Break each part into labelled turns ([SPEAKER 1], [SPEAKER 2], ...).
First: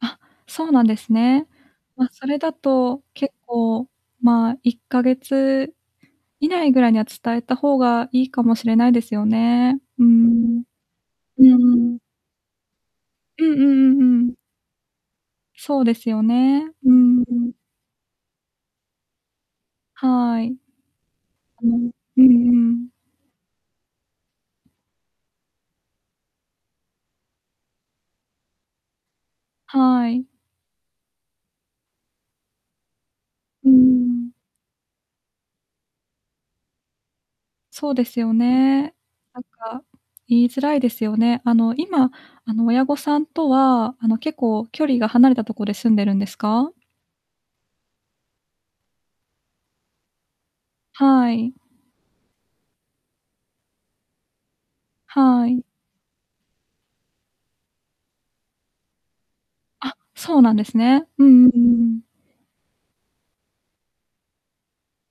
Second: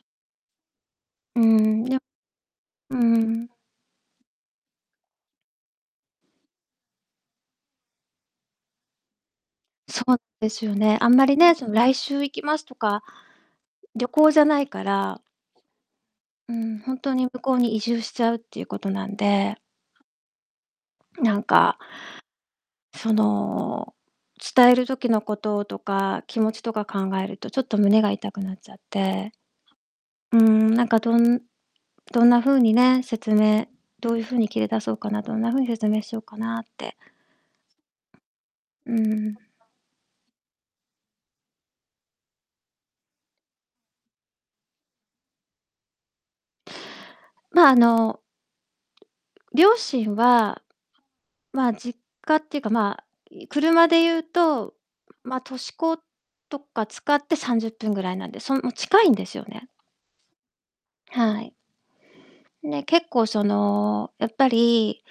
[SPEAKER 1] あ、そうなんです
[SPEAKER 2] う
[SPEAKER 1] ね。
[SPEAKER 2] ん、ね。
[SPEAKER 1] ま、それだ
[SPEAKER 2] う
[SPEAKER 1] と、結
[SPEAKER 2] ん。
[SPEAKER 1] 構、まあ、1ヶ月以内ぐらいには、伝えた方がいいかもしれないですよね。
[SPEAKER 2] そ
[SPEAKER 1] う
[SPEAKER 2] うで
[SPEAKER 1] ん
[SPEAKER 2] すよね。あんまり
[SPEAKER 1] うん、
[SPEAKER 2] ね、
[SPEAKER 1] うん
[SPEAKER 2] その、
[SPEAKER 1] う
[SPEAKER 2] 来
[SPEAKER 1] ん。
[SPEAKER 2] 週行きますとか、
[SPEAKER 1] うんうんうん
[SPEAKER 2] 旅
[SPEAKER 1] う
[SPEAKER 2] 行
[SPEAKER 1] ん。
[SPEAKER 2] じゃないから。
[SPEAKER 1] そうですよ
[SPEAKER 2] う
[SPEAKER 1] ね、
[SPEAKER 2] ん、
[SPEAKER 1] う
[SPEAKER 2] ほんと
[SPEAKER 1] んうん、
[SPEAKER 2] に
[SPEAKER 1] う
[SPEAKER 2] 向こ
[SPEAKER 1] ん。
[SPEAKER 2] うに移住しちゃうっていうことなんで。
[SPEAKER 1] はい。
[SPEAKER 2] なん
[SPEAKER 1] う
[SPEAKER 2] か
[SPEAKER 1] ん、うんうん。
[SPEAKER 2] その、伝える時のこととか、気持ちとか考えると、ちょっと胸が痛くなっちゃって。
[SPEAKER 1] はい。
[SPEAKER 2] うん、なんかどんどんな風にね、説明
[SPEAKER 1] うんうんう
[SPEAKER 2] どういう
[SPEAKER 1] ん。
[SPEAKER 2] 風に切り出そうかな、どんな風に説明しようかなって。
[SPEAKER 1] そうですよ
[SPEAKER 2] う
[SPEAKER 1] ね。
[SPEAKER 2] ん。
[SPEAKER 1] なんか、言いづらいですよね。あの、今、あの、親御さんとは、あの、結構距離が離れたとこで住んでるんですか？
[SPEAKER 2] ま、あの両親は
[SPEAKER 1] はい。
[SPEAKER 2] ま、実家っていうか、ま、い車で言うと、ま、
[SPEAKER 1] は
[SPEAKER 2] 都
[SPEAKER 1] い。
[SPEAKER 2] 市高とか使って30分ぐらいなんで、その、近いんですよね。
[SPEAKER 1] あ、そうなんですね。う
[SPEAKER 2] は
[SPEAKER 1] んうん
[SPEAKER 2] い。
[SPEAKER 1] うんうん。
[SPEAKER 2] ね、結構その、やっぱり、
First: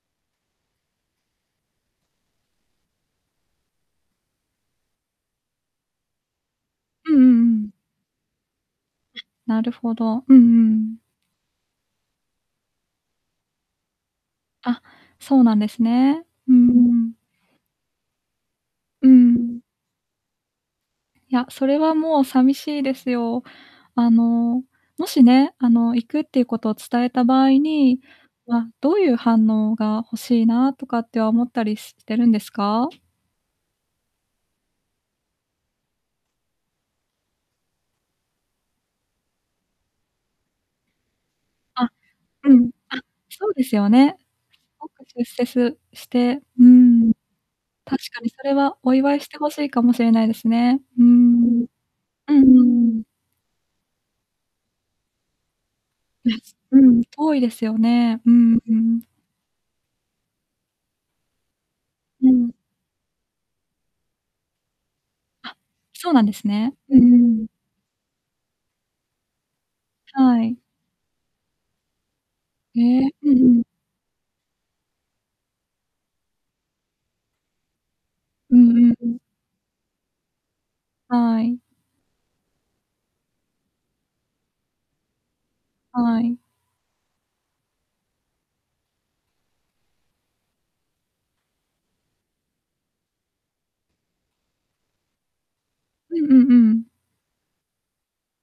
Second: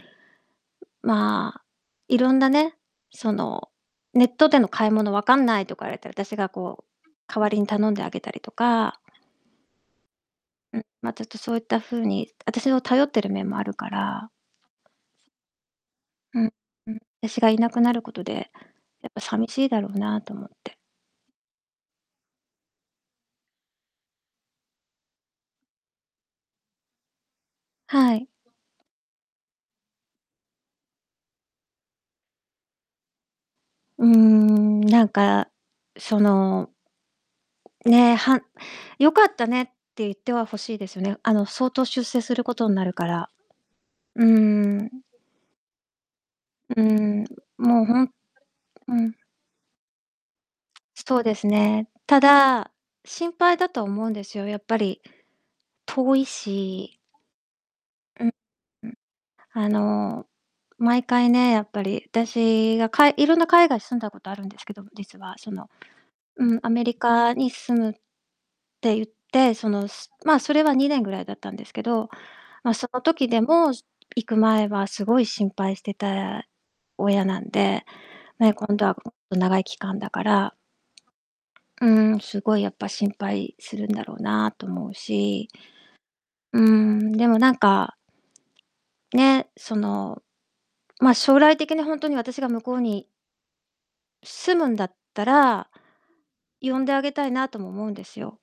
[SPEAKER 2] まあ、色んなね、その、「ネットでの買い物分かんない」とか言われたら、私がこう
[SPEAKER 1] うんうん
[SPEAKER 2] 代
[SPEAKER 1] う
[SPEAKER 2] わりに
[SPEAKER 1] ん。
[SPEAKER 2] 頼んであげたりとか。
[SPEAKER 1] なるほど。うんうんう
[SPEAKER 2] うん、
[SPEAKER 1] ん。
[SPEAKER 2] ま、ちょっとそういった風に私を頼ってる面もあるから。
[SPEAKER 1] あ、そうなんですね。
[SPEAKER 2] う
[SPEAKER 1] う
[SPEAKER 2] ん、
[SPEAKER 1] んう
[SPEAKER 2] うん。
[SPEAKER 1] ん。
[SPEAKER 2] 私が居なくなることで、
[SPEAKER 1] う
[SPEAKER 2] やっぱ
[SPEAKER 1] んう
[SPEAKER 2] 寂し
[SPEAKER 1] ん。
[SPEAKER 2] いだろうなと思って。
[SPEAKER 1] いや、それはもう寂しいですよ。あの、もしね、あの、行くっていうことを伝えた場合に、
[SPEAKER 2] はい。
[SPEAKER 1] ま、どういう反応が欲しいなとかっては思ったりしてるんですか？
[SPEAKER 2] うーん、なんか、そのね、はん良かったねって言っては欲しいですよね。あの、相当
[SPEAKER 1] あ、
[SPEAKER 2] 出世する
[SPEAKER 1] う
[SPEAKER 2] こと
[SPEAKER 1] ん、
[SPEAKER 2] んなる
[SPEAKER 1] あ、
[SPEAKER 2] から。
[SPEAKER 1] そうですよね。
[SPEAKER 2] う
[SPEAKER 1] す
[SPEAKER 2] ー
[SPEAKER 1] ご
[SPEAKER 2] ん。
[SPEAKER 1] く出世すしてう
[SPEAKER 2] う
[SPEAKER 1] ん。
[SPEAKER 2] ん、もう
[SPEAKER 1] 確
[SPEAKER 2] ほん
[SPEAKER 1] かにそれはお
[SPEAKER 2] う
[SPEAKER 1] 祝
[SPEAKER 2] ん。
[SPEAKER 1] いして欲しいかもしれないですね。う
[SPEAKER 2] そうです
[SPEAKER 1] ん
[SPEAKER 2] ね。た
[SPEAKER 1] うんうん。あ、うんう
[SPEAKER 2] だ、
[SPEAKER 1] ん。
[SPEAKER 2] 心配だと思うんですよ。やっぱり、遠い
[SPEAKER 1] [unintelligible] う
[SPEAKER 2] し
[SPEAKER 1] ん、遠いですよね。
[SPEAKER 2] うん、
[SPEAKER 1] うんう
[SPEAKER 2] ん。
[SPEAKER 1] ん。
[SPEAKER 2] あの、毎回ね、やっぱり、
[SPEAKER 1] うん。
[SPEAKER 2] 私がかい色んな海外住んだことあるんですけど、実は、そ
[SPEAKER 1] あ、
[SPEAKER 2] の。
[SPEAKER 1] そうなんです
[SPEAKER 2] うん、ア
[SPEAKER 1] ね。
[SPEAKER 2] メリ
[SPEAKER 1] うんう
[SPEAKER 2] カ
[SPEAKER 1] ん。
[SPEAKER 2] に住むって言って、そのすま、
[SPEAKER 1] は
[SPEAKER 2] そ
[SPEAKER 1] い。
[SPEAKER 2] れは2年ぐらいだったんですけど、ま、
[SPEAKER 1] へ
[SPEAKER 2] その
[SPEAKER 1] え、う
[SPEAKER 2] 時
[SPEAKER 1] ん
[SPEAKER 2] で
[SPEAKER 1] うん。
[SPEAKER 2] も、す行く前はすごい心配してた親なんで。ね、
[SPEAKER 1] うん
[SPEAKER 2] 今度
[SPEAKER 1] う
[SPEAKER 2] は
[SPEAKER 1] んう
[SPEAKER 2] もっ
[SPEAKER 1] ん。
[SPEAKER 2] と長い期間だから。
[SPEAKER 1] はい。
[SPEAKER 2] うん、すごいやっぱ心配するんだろうな、と思うし。
[SPEAKER 1] はい。
[SPEAKER 2] うん、でもなんかね、その、ま、将来的にほんとに私が向こうに住むんだったら、
[SPEAKER 1] うんうんう
[SPEAKER 2] 呼
[SPEAKER 1] ん。
[SPEAKER 2] んであげたいなとも思うんですよ。